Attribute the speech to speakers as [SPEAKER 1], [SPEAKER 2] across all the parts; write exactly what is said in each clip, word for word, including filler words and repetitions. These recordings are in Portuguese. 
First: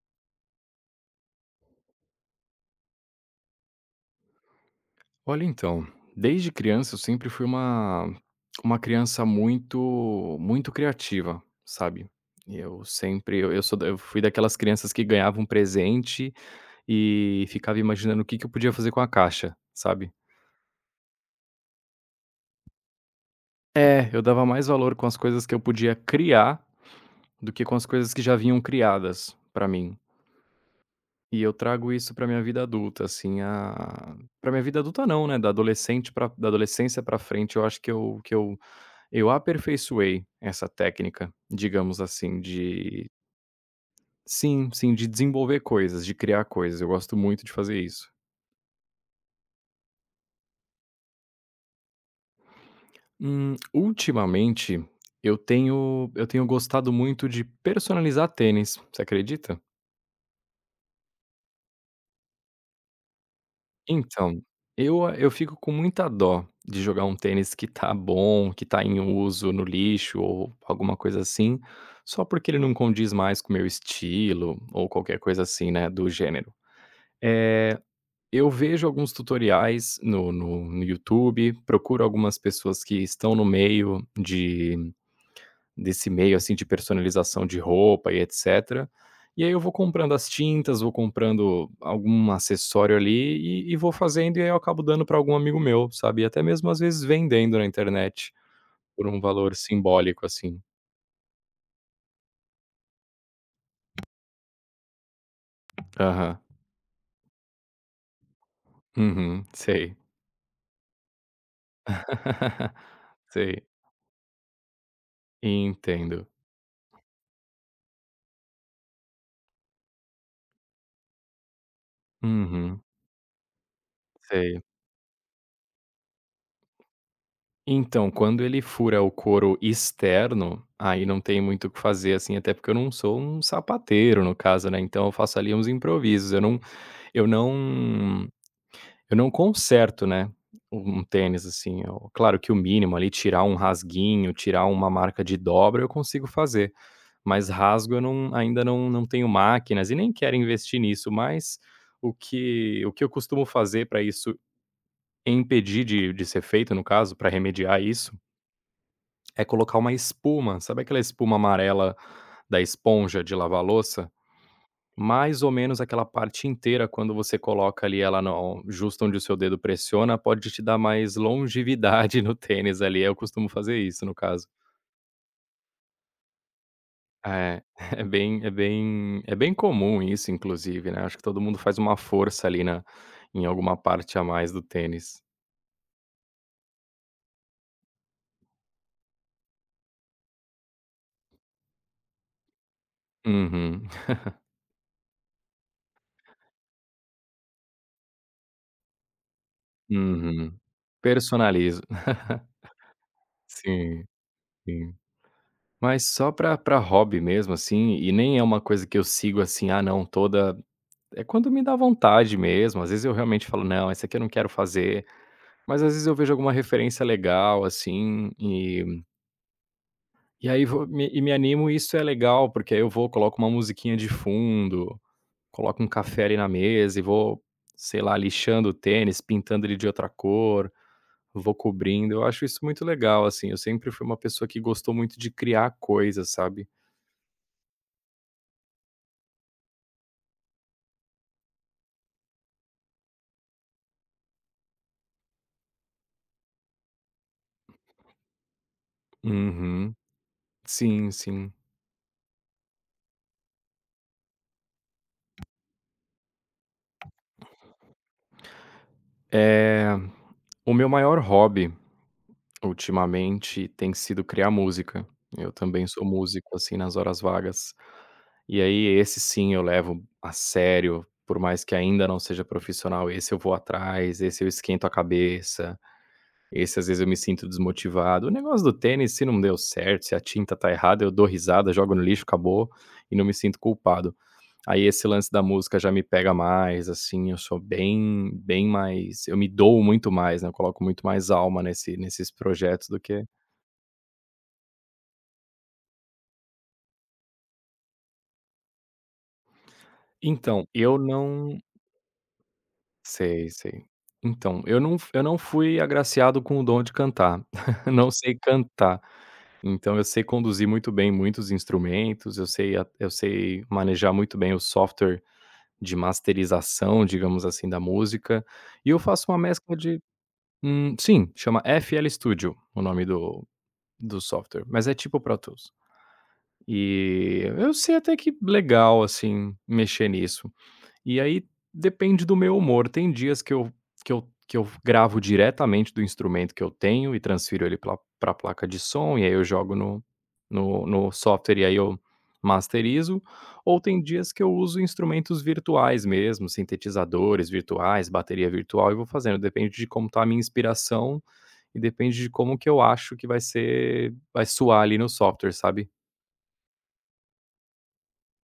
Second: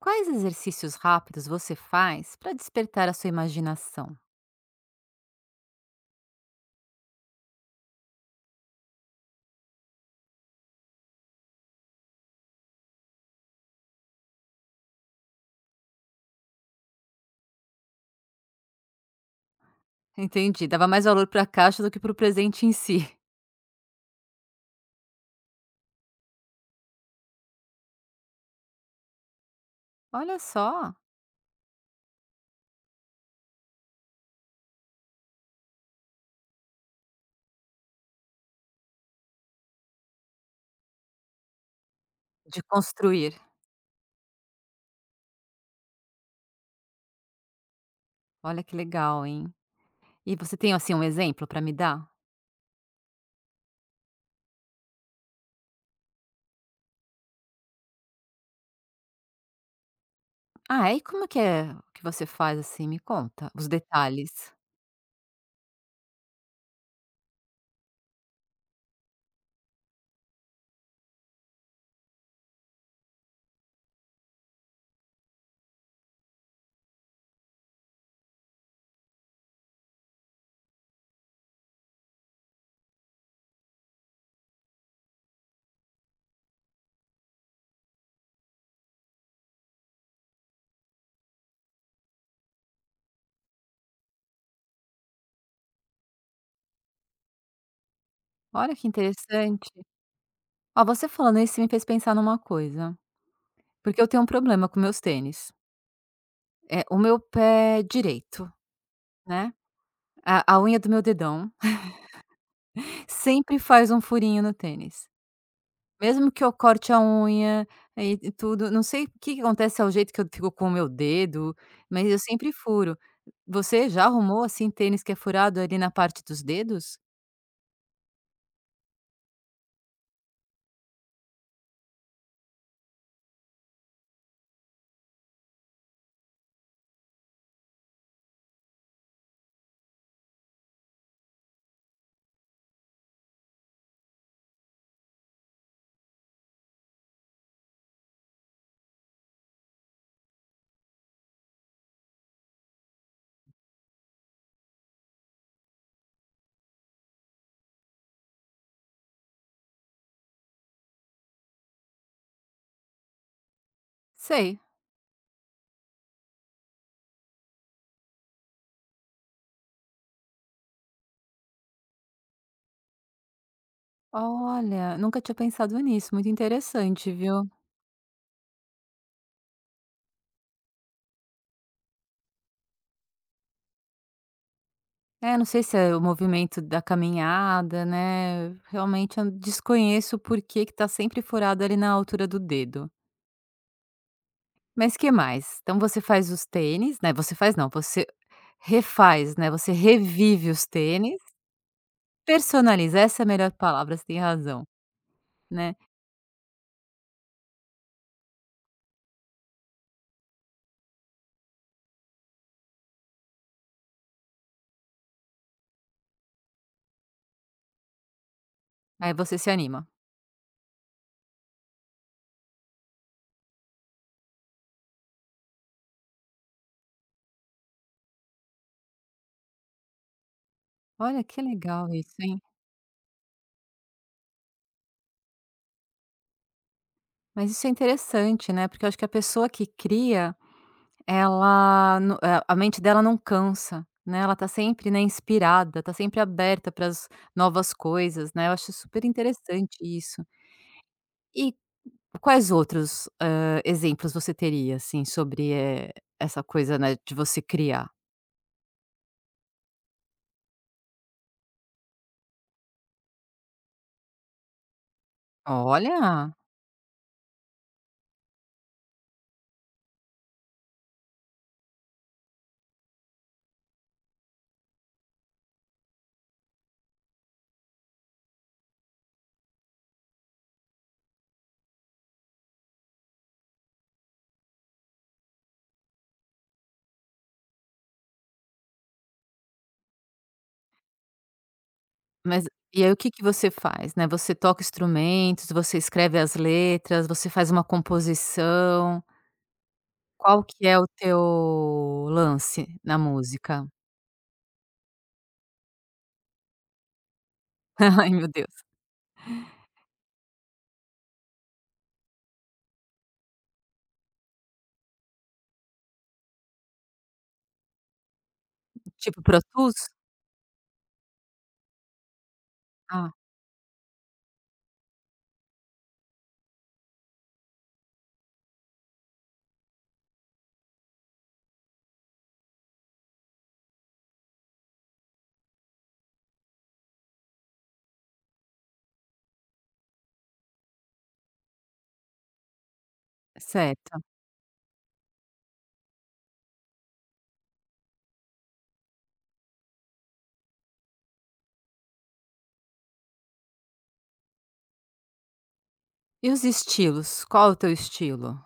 [SPEAKER 1] Quais exercícios rápidos você faz para despertar a sua imaginação?
[SPEAKER 2] Olha, então, desde criança eu sempre fui uma uma criança muito muito criativa, sabe. Eu sempre eu eu sou da eu fui daquelas crianças que ganhava um presente e ficava imaginando o que que eu podia fazer com a caixa, sabe.
[SPEAKER 1] Entendi, dava mais valor para a caixa do que para o presente em si.
[SPEAKER 2] É, eu dava mais valor com as coisas que eu podia criar, do que com as coisas que já vinham criadas pra mim.
[SPEAKER 1] Olha só,
[SPEAKER 2] E eu trago isso pra minha vida adulta, assim, a para minha vida adulta não, né, da adolescente para da adolescência pra frente, eu acho que eu que eu Eu aperfeiçoei essa técnica, digamos assim,
[SPEAKER 1] de
[SPEAKER 2] de
[SPEAKER 1] construir.
[SPEAKER 2] sim, sim, de desenvolver coisas, de criar coisas. Eu gosto muito de fazer isso.
[SPEAKER 1] Olha que legal, hein? E você tem assim um exemplo para me dar?
[SPEAKER 2] Hum, ultimamente, eu tenho eu tenho gostado muito de personalizar tênis, você acredita?
[SPEAKER 1] Ah, e como que é o que você faz assim? Me conta os
[SPEAKER 2] Então,
[SPEAKER 1] detalhes.
[SPEAKER 2] eu eu fico com muita dó de jogar um tênis que tá bom, que tá em uso no lixo ou alguma coisa assim, só porque ele não condiz mais com o meu estilo ou qualquer coisa assim, né, do gênero. É, eu vejo alguns tutoriais no no no YouTube, procuro algumas pessoas que estão no meio de desse meio, assim, de personalização de roupa e etcétera. E aí eu vou comprando as tintas, vou comprando algum acessório ali e e vou fazendo, e aí eu acabo dando para algum amigo meu, sabe. E até mesmo às vezes vendendo na internet
[SPEAKER 1] Olha que
[SPEAKER 2] por um valor
[SPEAKER 1] interessante.
[SPEAKER 2] simbólico, assim.
[SPEAKER 1] Ó, você falando isso me fez pensar numa coisa, porque eu tenho um problema com meus tênis.
[SPEAKER 2] Aham.
[SPEAKER 1] É o meu pé direito,
[SPEAKER 2] Uhum.
[SPEAKER 1] né?
[SPEAKER 2] Sei.
[SPEAKER 1] A, a unha do meu dedão sempre
[SPEAKER 2] Sei.
[SPEAKER 1] faz um furinho no tênis.
[SPEAKER 2] Entendo.
[SPEAKER 1] Mesmo que eu corte a unha e e tudo, não sei o que que acontece ao jeito que eu fico com o meu dedo, mas eu sempre
[SPEAKER 2] Uhum.
[SPEAKER 1] furo. Você já arrumou,
[SPEAKER 2] Sei.
[SPEAKER 1] assim, tênis que é furado ali na parte dos dedos?
[SPEAKER 2] Então, quando ele fura o couro externo, aí não tem muito o que fazer, assim, até porque eu não sou um sapateiro, no caso, né, então eu faço ali uns improvisos, eu não eu não eu não conserto, né, um tênis, assim, eu claro que o mínimo ali, tirar um rasguinho, tirar uma marca de dobra, eu consigo fazer, mas rasgo eu não ainda não não tenho máquinas e nem quero investir nisso, mas o que o que eu costumo fazer para isso impedir de de ser feito, no caso, para remediar isso é colocar uma espuma, sabe aquela espuma amarela da esponja de lavar louça?
[SPEAKER 1] Sei.
[SPEAKER 2] Mais ou menos aquela parte inteira, quando você coloca ali ela no justo onde o seu dedo pressiona, pode te dar mais longevidade no tênis ali, eu costumo fazer isso no caso.
[SPEAKER 1] Olha, nunca tinha pensado nisso, muito interessante, viu.
[SPEAKER 2] É, é bem é bem é bem comum isso inclusive, né, acho que todo mundo faz uma força ali na em alguma parte a mais do tênis.
[SPEAKER 1] É, não sei se é o movimento da caminhada, né, realmente eu desconheço por que que tá sempre furado ali na altura do dedo.
[SPEAKER 2] Uhum,
[SPEAKER 1] Mas que mais? Então você faz os tênis, né, você faz não, você refaz, né, você revive
[SPEAKER 2] uhum.
[SPEAKER 1] os tênis.
[SPEAKER 2] Personalizo.
[SPEAKER 1] Personalizar, essa é a melhor palavra,
[SPEAKER 2] Sim,
[SPEAKER 1] você tem razão,
[SPEAKER 2] sim.
[SPEAKER 1] né.
[SPEAKER 2] Mas só pra pra hobby mesmo, assim, e nem é uma coisa que eu sigo assim: "Ah não, toda". É quando me dá vontade mesmo, às vezes eu realmente falo: "Não, essa aqui eu não quero fazer", mas às vezes eu vejo alguma referência legal, assim, e
[SPEAKER 1] Aí você se anima.
[SPEAKER 2] e aí vou me e me animo e isso é legal, porque aí eu vou, coloco uma musiquinha de fundo, coloco um café ali na mesa e vou, sei lá, lixando o tênis, pintando ele de outra cor,
[SPEAKER 1] Olha, que
[SPEAKER 2] vou
[SPEAKER 1] legal isso,
[SPEAKER 2] cobrindo, eu
[SPEAKER 1] hein.
[SPEAKER 2] acho isso muito legal, assim, eu sempre fui uma pessoa que gostou muito de criar coisas, sabe.
[SPEAKER 1] Mas isso é interessante, né, porque eu acho que a pessoa que cria, ela no eh, a mente dela não cansa, né, ela tá sempre, né, inspirada, tá sempre aberta para as novas coisas, né, eu acho super interessante
[SPEAKER 2] Uhum.
[SPEAKER 1] isso.
[SPEAKER 2] Sim, sim.
[SPEAKER 1] E quais outros, hã, exemplos você teria, assim, sobre, eh, essa coisa, né, de você criar?
[SPEAKER 2] Eh, o meu maior hobby ultimamente tem sido criar música. Eu também sou
[SPEAKER 1] Olha!
[SPEAKER 2] músico, assim, nas horas vagas. E aí esse sim eu levo a sério, por mais que ainda não seja profissional, esse eu vou atrás, esse eu esquento a cabeça, esse às vezes eu me sinto desmotivado. O negócio do tênis, se não deu certo, se a tinta tá errada, eu dou risada, jogo no lixo, acabou, e não me sinto culpado. Aí esse lance da música já me pega mais, assim, eu sou bem bem mais, eu me dou muito mais, né, eu coloco muito mais alma nesse nesses
[SPEAKER 1] Mas e
[SPEAKER 2] projetos
[SPEAKER 1] aí o
[SPEAKER 2] do
[SPEAKER 1] que que
[SPEAKER 2] que
[SPEAKER 1] você faz, né, você toca instrumentos, você escreve as letras, você faz uma composição, qual
[SPEAKER 2] então,
[SPEAKER 1] que é o
[SPEAKER 2] eu
[SPEAKER 1] teu
[SPEAKER 2] não
[SPEAKER 1] lance na
[SPEAKER 2] sei,
[SPEAKER 1] música?
[SPEAKER 2] sei. Então, eu não eu não fui agraciado com o dom de cantar, não
[SPEAKER 1] Ai meu
[SPEAKER 2] sei
[SPEAKER 1] Deus,
[SPEAKER 2] cantar. Então eu sei conduzir muito bem muitos instrumentos, eu sei a eu sei manejar muito bem o software de masterização, digamos assim, da música, e eu
[SPEAKER 1] tipo
[SPEAKER 2] faço uma
[SPEAKER 1] Pro
[SPEAKER 2] mescla
[SPEAKER 1] Tools?
[SPEAKER 2] de Hum, sim, chama F L Studio, o nome
[SPEAKER 1] Ah,
[SPEAKER 2] do do software, mas é tipo o Pro Tools. E eu sei até que legal, assim, mexer nisso. E aí depende do meu humor. Tem dias que eu que eu que eu gravo diretamente do instrumento que eu tenho e transfiro ele para pra placa de som, e aí eu jogo no no no software e aí eu masterizo, ou
[SPEAKER 1] certo.
[SPEAKER 2] tem dias que eu uso instrumentos virtuais mesmo, sintetizadores virtuais, bateria virtual e vou fazendo, depende de como tá a minha inspiração e depende de como que eu acho que vai ser vai soar ali no software, sabe?
[SPEAKER 1] E os estilos, qual é o teu estilo?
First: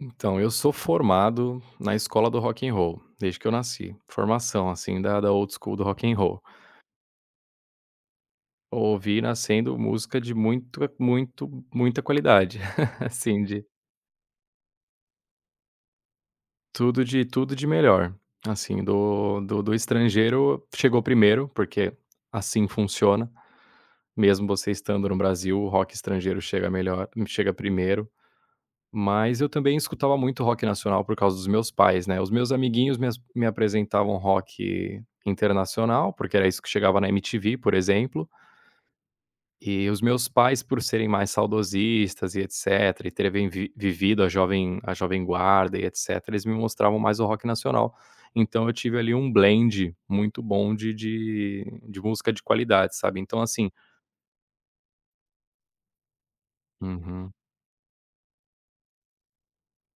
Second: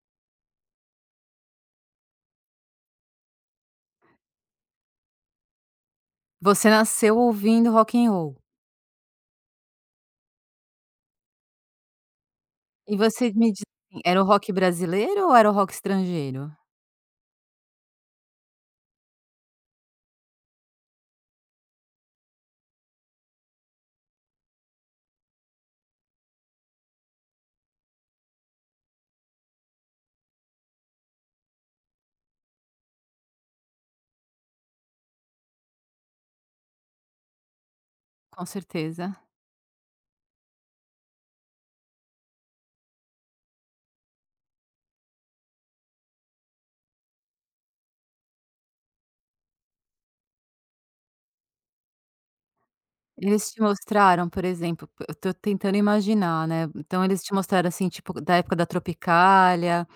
[SPEAKER 2] Então, eu sou formado na escola do rock and roll, desde que eu nasci. Formação, assim, da, da old school do rock and roll.
[SPEAKER 1] Você nasceu ouvindo rock and roll,
[SPEAKER 2] Ouvi nascendo música de muito, muito, muita qualidade.
[SPEAKER 1] e você
[SPEAKER 2] Assim,
[SPEAKER 1] me diz
[SPEAKER 2] de
[SPEAKER 1] assim, era o rock brasileiro ou era o rock estrangeiro?
[SPEAKER 2] tudo, de tudo de melhor. Assim, do, do, do estrangeiro chegou primeiro, porque assim funciona. Mesmo você estando no Brasil, o rock estrangeiro chega melhor, chega primeiro. Mas eu também escutava muito rock nacional por causa dos meus pais, né. Os meus amiguinhos me as me apresentavam rock internacional, porque era isso que chegava na M T V, por exemplo,
[SPEAKER 1] Com certeza.
[SPEAKER 2] e os meus pais, por serem mais saudosistas e etcétera, e terem vi vivido a jovem a jovem guarda e etcétera, eles me mostravam mais o rock nacional. Então eu tive ali um blend muito bom de de de música de qualidade, sabe. Então
[SPEAKER 1] Eles te
[SPEAKER 2] assim
[SPEAKER 1] mostraram, por exemplo, p- eu tô tentando imaginar, né, então eles
[SPEAKER 2] uhum.
[SPEAKER 1] te mostraram, assim, tipo, da época da Tropicália,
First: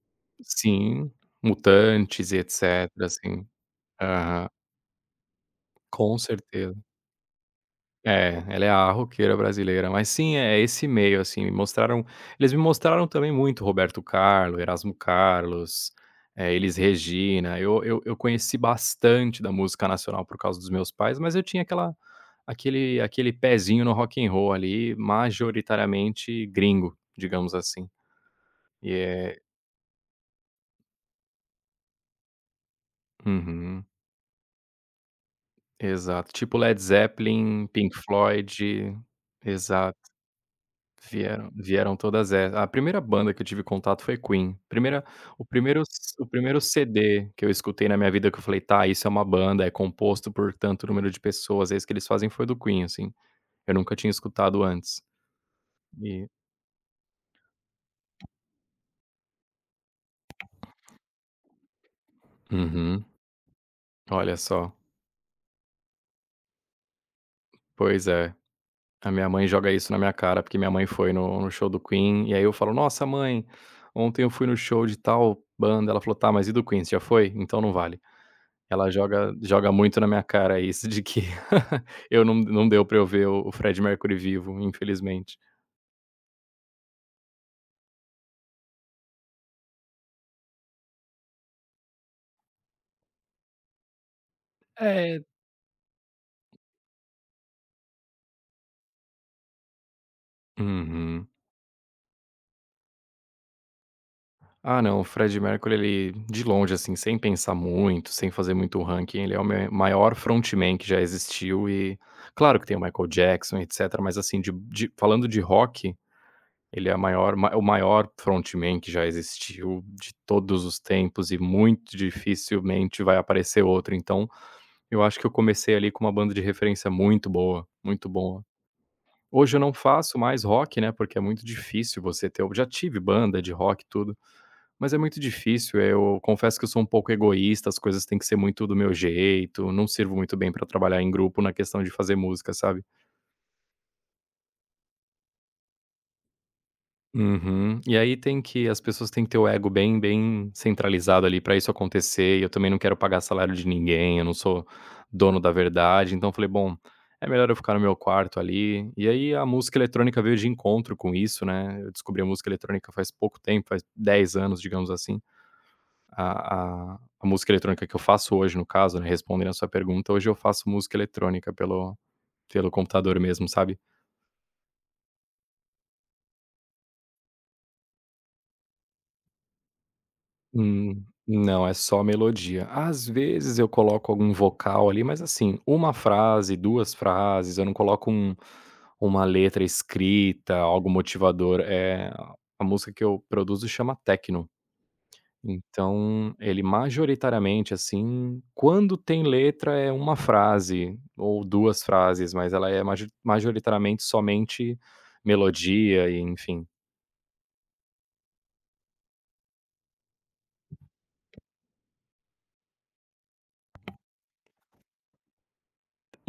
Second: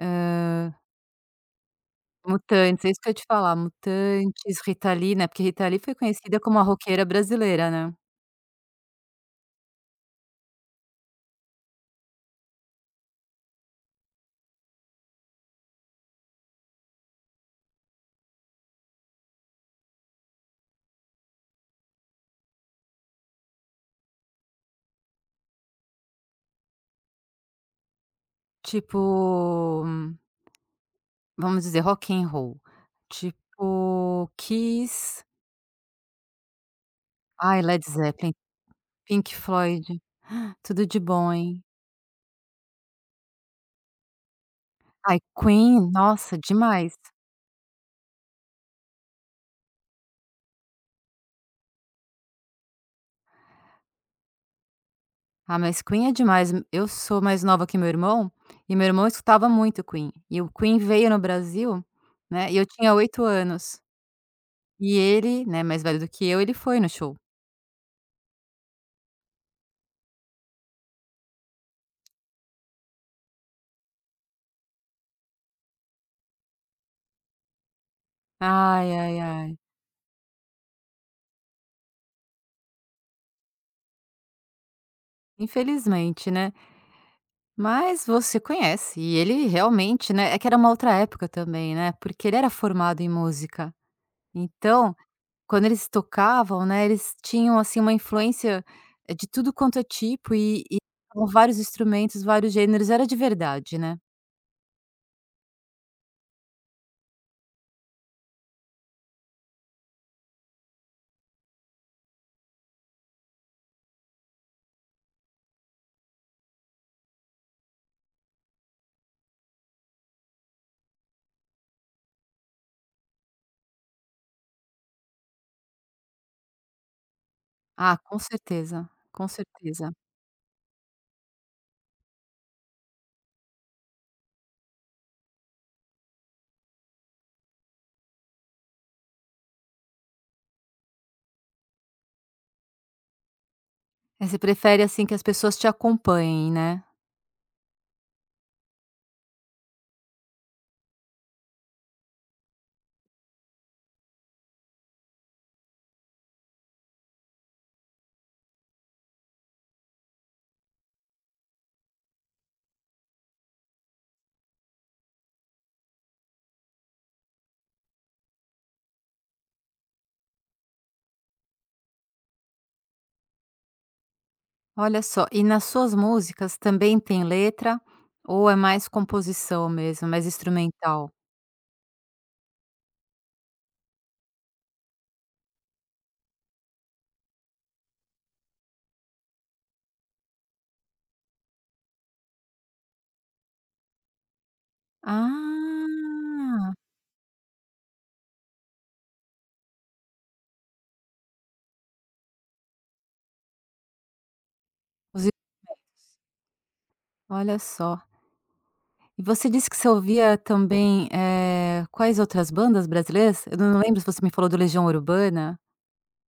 [SPEAKER 1] hã,
[SPEAKER 2] Sim, Mutantes e
[SPEAKER 1] Mutantes, é isso
[SPEAKER 2] etcétera,
[SPEAKER 1] que eu ia te
[SPEAKER 2] assim.
[SPEAKER 1] falar,
[SPEAKER 2] Aham.
[SPEAKER 1] Mutantes, Rita Lee, né, porque Rita Lee foi
[SPEAKER 2] Com
[SPEAKER 1] conhecida como a
[SPEAKER 2] certeza.
[SPEAKER 1] roqueira brasileira, né.
[SPEAKER 2] É, ela é a roqueira brasileira, mas sim, é esse meio, assim, me mostraram eles me mostraram também muito Roberto Carlos, Erasmo Carlos, eh, Elis Regina, eu eu eu conheci bastante da música nacional por causa dos meus pais, mas eu tinha aquela aquele aquele pezinho no rock and roll ali, majoritariamente gringo, digamos assim. E é
[SPEAKER 1] Tipo, hum, vamos dizer, rock and roll,
[SPEAKER 2] uhum,
[SPEAKER 1] tipo Kiss,
[SPEAKER 2] exato, tipo Led
[SPEAKER 1] ai,
[SPEAKER 2] Zeppelin,
[SPEAKER 1] Led
[SPEAKER 2] Pink
[SPEAKER 1] Zeppelin,
[SPEAKER 2] Floyd,
[SPEAKER 1] Pink Floyd,
[SPEAKER 2] exato.
[SPEAKER 1] tudo de bom,
[SPEAKER 2] Vieram
[SPEAKER 1] hein.
[SPEAKER 2] vieram todas e a primeira banda que eu tive contato foi Queen. Primeira
[SPEAKER 1] Ai,
[SPEAKER 2] o primeiro
[SPEAKER 1] Queen,
[SPEAKER 2] c o
[SPEAKER 1] nossa,
[SPEAKER 2] primeiro
[SPEAKER 1] demais.
[SPEAKER 2] C D que eu escutei na minha vida que eu falei: "Tá, isso é uma banda, é composto por tanto número de pessoas, é isso que eles fazem", foi do Queen, assim. Eu nunca tinha escutado antes.
[SPEAKER 1] Ah, mas Queen é
[SPEAKER 2] E
[SPEAKER 1] demais. Eu sou mais nova que meu irmão, e meu irmão escutava muito Queen. E o Queen veio no Brasil, né, e eu tinha
[SPEAKER 2] uhum.
[SPEAKER 1] oito anos.
[SPEAKER 2] Olha só.
[SPEAKER 1] E ele, né, mais velho do que eu, ele foi no show.
[SPEAKER 2] Pois é. A minha mãe joga isso na minha cara, porque minha mãe foi no no show do Queen, e aí eu falo: "Nossa mãe, ontem eu fui no show de tal banda", ela falou: "Tá, mas e do Queen, você já foi? Então não vale".
[SPEAKER 1] Ai,
[SPEAKER 2] Ela
[SPEAKER 1] ai,
[SPEAKER 2] joga
[SPEAKER 1] ai.
[SPEAKER 2] joga muito na minha cara isso de que eu não não deu pra eu ver o o Freddie Mercury vivo, infelizmente.
[SPEAKER 1] Infelizmente, né. Mas você conhece, e ele realmente, né é que era uma outra época também, né, porque ele era formado em música. Então,
[SPEAKER 2] É.
[SPEAKER 1] quando eles tocavam, né, eles tinham, assim, uma influência, eh, de tudo quanto é tipo e e
[SPEAKER 2] Uhum.
[SPEAKER 1] tocavam vários instrumentos, vários gêneros, era de verdade, né.
[SPEAKER 2] Ah não, o Freddie Mercury, ele, de longe assim, sem pensar muito, sem fazer muito ranking, ele é o me maior frontman que já existiu e claro que tem o Michael Jackson, etcétera, mas assim, de de falando de rock, ele é a maior ma o maior frontman que já existiu de todos os tempos e muito dificilmente vai aparecer outro, então eu acho que eu comecei ali com uma banda de referência muito boa,
[SPEAKER 1] Ah,
[SPEAKER 2] muito
[SPEAKER 1] com
[SPEAKER 2] boa.
[SPEAKER 1] certeza, com
[SPEAKER 2] Hoje eu não
[SPEAKER 1] certeza.
[SPEAKER 2] faço mais rock, né, porque é muito difícil você ter, eu já tive banda de rock e tudo, mas é muito difícil, eh, eu confesso que eu sou um pouco egoísta, as coisas têm que ser muito do meu jeito, não sirvo muito bem pra trabalhar em grupo na questão de fazer música, sabe.
[SPEAKER 1] Eh, você prefere, assim, que as pessoas te acompanhem, né.
[SPEAKER 2] Uhum. E aí tem que as pessoas têm que ter o ego bem bem centralizado ali pra isso acontecer, e eu também não quero pagar salário de ninguém, eu não sou dono da verdade, então eu falei: "Bom, é melhor eu ficar no meu quarto ali". E aí a música eletrônica veio de encontro com isso, né, eu descobri a música eletrônica faz pouco tempo, faz dez anos, digamos assim. A a a música eletrônica que eu faço hoje, no caso, né, respondendo a sua pergunta, hoje eu faço música eletrônica pelo pelo computador mesmo, sabe?
[SPEAKER 1] Olha só, e nas suas músicas também tem letra ou é mais composição mesmo, mais
[SPEAKER 2] Hum,
[SPEAKER 1] instrumental?
[SPEAKER 2] não, é só melodia. Às vezes eu coloco algum vocal ali, mas assim, uma frase, duas frases, eu não coloco um, uma letra escrita, algo motivador. É, a música que eu produzo chama Tecno. Então, ele
[SPEAKER 1] Ah,
[SPEAKER 2] majoritariamente, assim, quando tem letra é uma frase ou duas frases, mas ela é major- majoritariamente somente
[SPEAKER 1] os
[SPEAKER 2] melodia
[SPEAKER 1] instrumentos.
[SPEAKER 2] e enfim.
[SPEAKER 1] Olha só. E você disse que você ouvia também, eh, quais outras bandas brasileiras? Eu não lembro se você me falou do Legião Urbana.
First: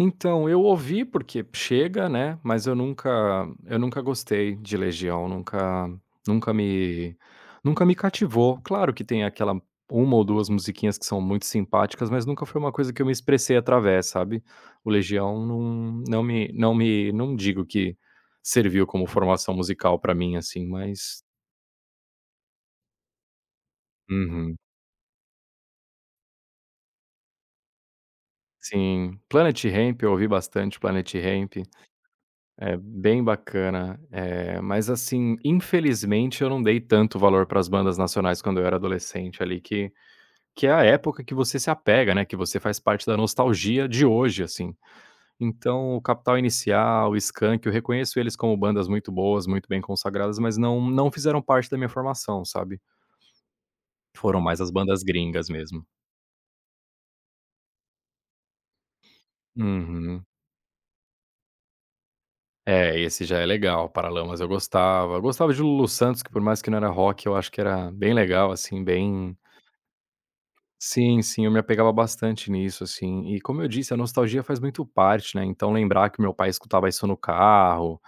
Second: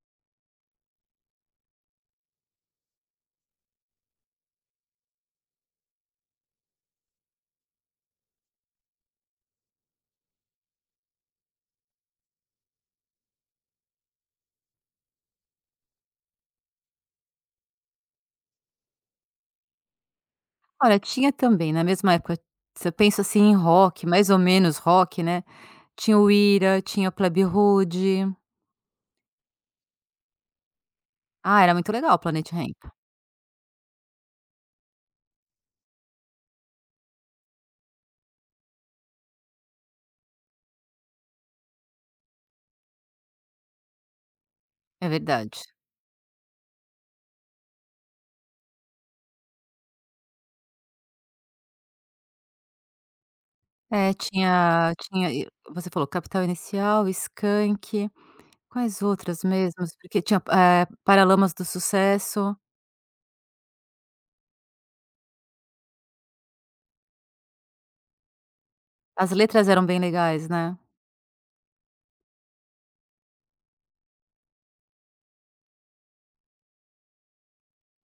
[SPEAKER 2] Então, eu ouvi porque chega, né, mas eu nunca eu nunca gostei de Legião, nunca nunca me nunca me cativou. Claro que tem aquela uma ou duas musiquinhas que são muito simpáticas, mas nunca foi uma coisa que eu me expressei através, sabe. O Legião não não me não me não digo que serviu como formação musical pra mim, assim,
[SPEAKER 1] Olha,
[SPEAKER 2] mas
[SPEAKER 1] tinha também, na mesma época, se eu penso, assim, em rock, mais ou
[SPEAKER 2] uhum.
[SPEAKER 1] menos rock, né. Tinha o Ira, tinha o Plebe Rude.
[SPEAKER 2] Sim. Planet Hemp, eu ouvi bastante Planet Hemp.
[SPEAKER 1] Ah, era muito legal o Planet
[SPEAKER 2] É
[SPEAKER 1] Hemp,
[SPEAKER 2] bem bacana, eh, mas assim, infelizmente eu não dei tanto valor para as bandas nacionais quando eu era adolescente ali, que que é a época que você se apega, né, que você faz parte da nostalgia de hoje, assim.
[SPEAKER 1] é verdade.
[SPEAKER 2] Então o Capital Inicial, o Skank, eu reconheço eles como bandas muito boas, muito bem consagradas, mas não não fizeram parte da minha formação, sabe.
[SPEAKER 1] É,
[SPEAKER 2] Foram mais as
[SPEAKER 1] tinha
[SPEAKER 2] bandas
[SPEAKER 1] tinha
[SPEAKER 2] gringas
[SPEAKER 1] e
[SPEAKER 2] mesmo.
[SPEAKER 1] você falou Capital Inicial, Skank, quais outras mesmos? Porque
[SPEAKER 2] Uhum.
[SPEAKER 1] tinha, eh, Paralamas do Sucesso.
[SPEAKER 2] É, esse já é legal, Paralamas eu gostava, eu gostava de Lulu Santos que por mais que não era rock eu acho que era bem legal, assim,
[SPEAKER 1] As
[SPEAKER 2] bem.
[SPEAKER 1] letras eram bem legais, né.
[SPEAKER 2] Sim, sim, eu me apegava bastante nisso, assim. E como eu disse, a nostalgia faz muito parte, né? Então, lembrar que meu pai escutava isso no carro,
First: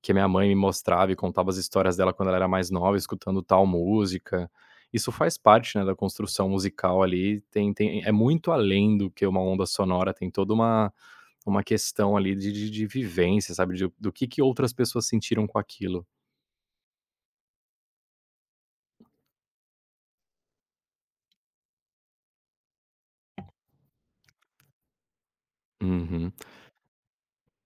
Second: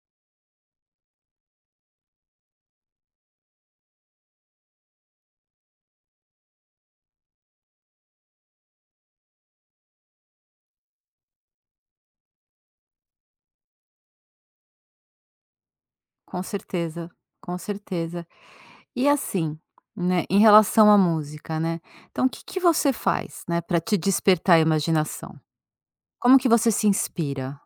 [SPEAKER 2] que minha mãe me mostrava e contava as histórias dela quando ela era mais nova, escutando tal música. Isso faz parte, né, da construção musical ali. Tem, tem, é muito além do que uma onda sonora, tem toda uma, uma questão ali de, de, de vivência, sabe? De- do que, que outras pessoas sentiram com aquilo.
[SPEAKER 1] Com certeza, com certeza. E assim, né, em relação à música, né, então que que você faz, né, pra te despertar a imaginação?
[SPEAKER 2] Uhum.
[SPEAKER 1] Como que você se inspira?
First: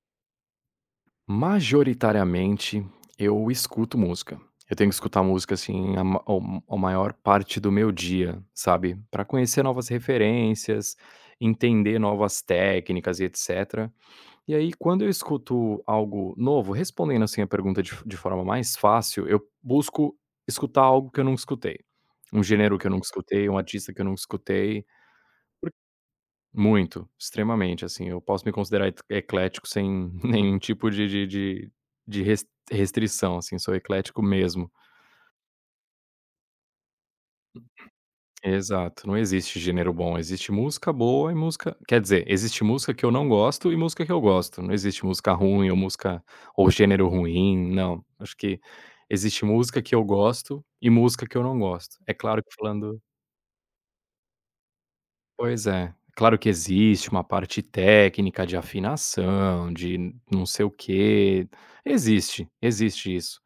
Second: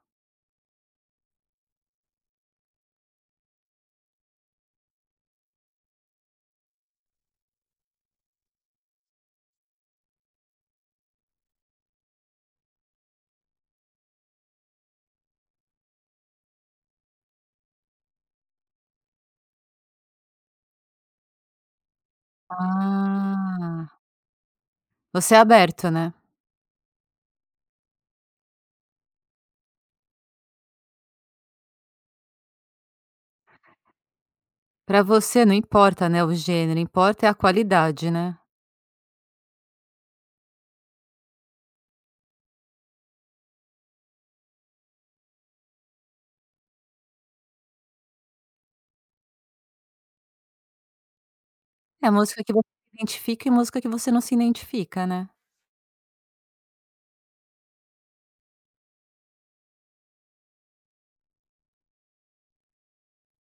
[SPEAKER 2] Majoritariamente, eu escuto música. Eu tenho que escutar música, assim, a ma ao ao maior parte do meu dia, sabe, para conhecer novas referências, entender novas técnicas e etcétera. E aí, quando eu escuto algo novo, respondendo, assim, a pergunta de f de forma mais fácil, eu busco escutar algo que eu nunca escutei. Um gênero que eu nunca escutei, um
[SPEAKER 1] Ah,
[SPEAKER 2] artista que eu nunca escutei
[SPEAKER 1] você é aberto, né?
[SPEAKER 2] muito, extremamente, assim, eu posso me considerar et eclético sem nenhum tipo de de de de res restrição, assim, sou eclético mesmo.
[SPEAKER 1] Pra você não importa, né, o gênero, importa é a qualidade, né.
[SPEAKER 2] Exato, não existe gênero bom, existe música boa e música, quer dizer, existe música que eu não gosto e música que eu gosto, não existe música ruim ou música ou gênero ruim, não. Acho que existe música que eu gosto e música que eu não gosto.
[SPEAKER 1] É a
[SPEAKER 2] É claro
[SPEAKER 1] música
[SPEAKER 2] que
[SPEAKER 1] que você se
[SPEAKER 2] falando.
[SPEAKER 1] identifica e música que você não se identifica, né.
[SPEAKER 2] Pois é. Claro que existe uma parte técnica de afinação, de não sei o quê. Existe, existe isso.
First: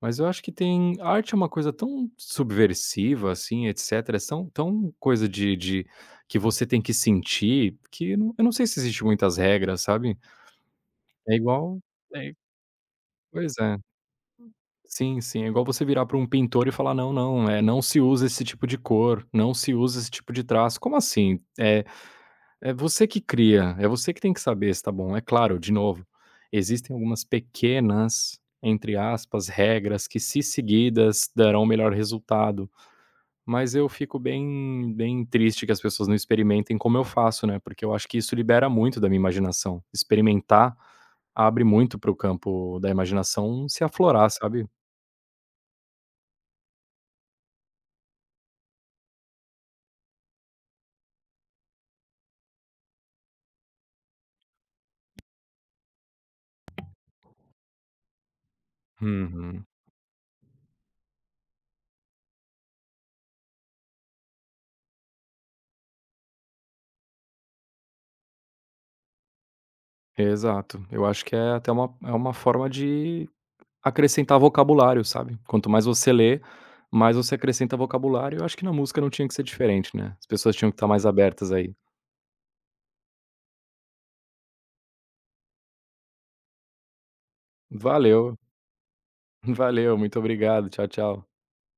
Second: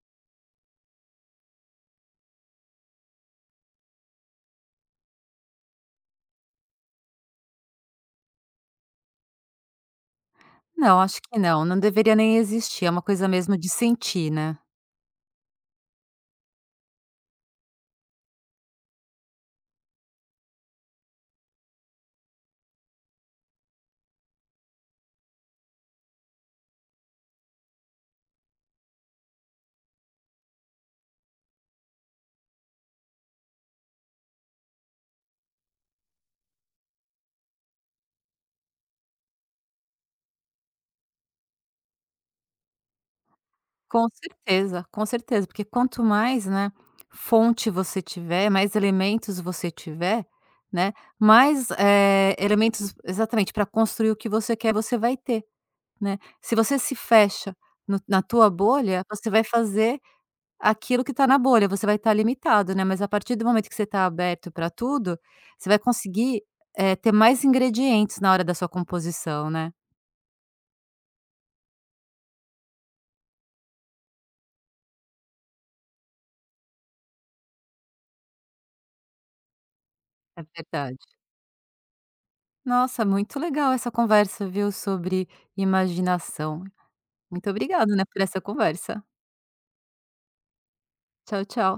[SPEAKER 2] Mas eu acho que tem. A arte é uma coisa tão subversiva, assim, etcétera, é tão tão coisa de de que você tem que sentir, que não, eu não sei se existe muitas regras, sabe.
[SPEAKER 1] Não, acho
[SPEAKER 2] É
[SPEAKER 1] que não, não
[SPEAKER 2] igual
[SPEAKER 1] deveria
[SPEAKER 2] é
[SPEAKER 1] nem existir, é uma coisa
[SPEAKER 2] pois
[SPEAKER 1] mesmo de
[SPEAKER 2] é.
[SPEAKER 1] sentir, né.
[SPEAKER 2] Sim, sim, é igual você virar para um pintor e falar: "Não, não, é, não se usa esse tipo de cor, não se usa esse tipo de traço". Como assim? Eh É você que cria, é você que tem que saber se tá bom. É claro, de novo, existem algumas pequenas, entre aspas, regras que se seguidas darão o melhor resultado, mas eu fico bem bem triste que as pessoas não experimentem como eu faço, né, porque eu acho que isso libera muito da minha imaginação. Experimentar abre muito para o campo da imaginação se
[SPEAKER 1] Com
[SPEAKER 2] aflorar, sabe?
[SPEAKER 1] certeza, com certeza, porque quanto mais, né, fonte você tiver, mais elementos você tiver, né, mais, eh, elementos exatamente, para construir o que você quer, você vai ter, né. Se você se fecha no na tua bolha, você vai
[SPEAKER 2] Uhum.
[SPEAKER 1] fazer aquilo que está na bolha, você vai estar limitado, né, mas a partir do momento que você está aberto para tudo, você vai conseguir, eh, ter mais ingredientes na hora da sua composição, né.
[SPEAKER 2] Exato. Eu acho que é até uma é uma forma de acrescentar vocabulário, sabe. Quanto mais você lê, mais você acrescenta vocabulário, eu acho que na música não tinha que ser diferente, né. As
[SPEAKER 1] É
[SPEAKER 2] pessoas tinham que estar
[SPEAKER 1] verdade.
[SPEAKER 2] mais abertas aí.
[SPEAKER 1] Nossa, muito legal essa conversa, viu, sobre imaginação. Muito obrigada, né, por
[SPEAKER 2] Valeu,
[SPEAKER 1] essa conversa.
[SPEAKER 2] valeu, muito obrigado. Tchau, tchau.
[SPEAKER 1] Tchau, tchau.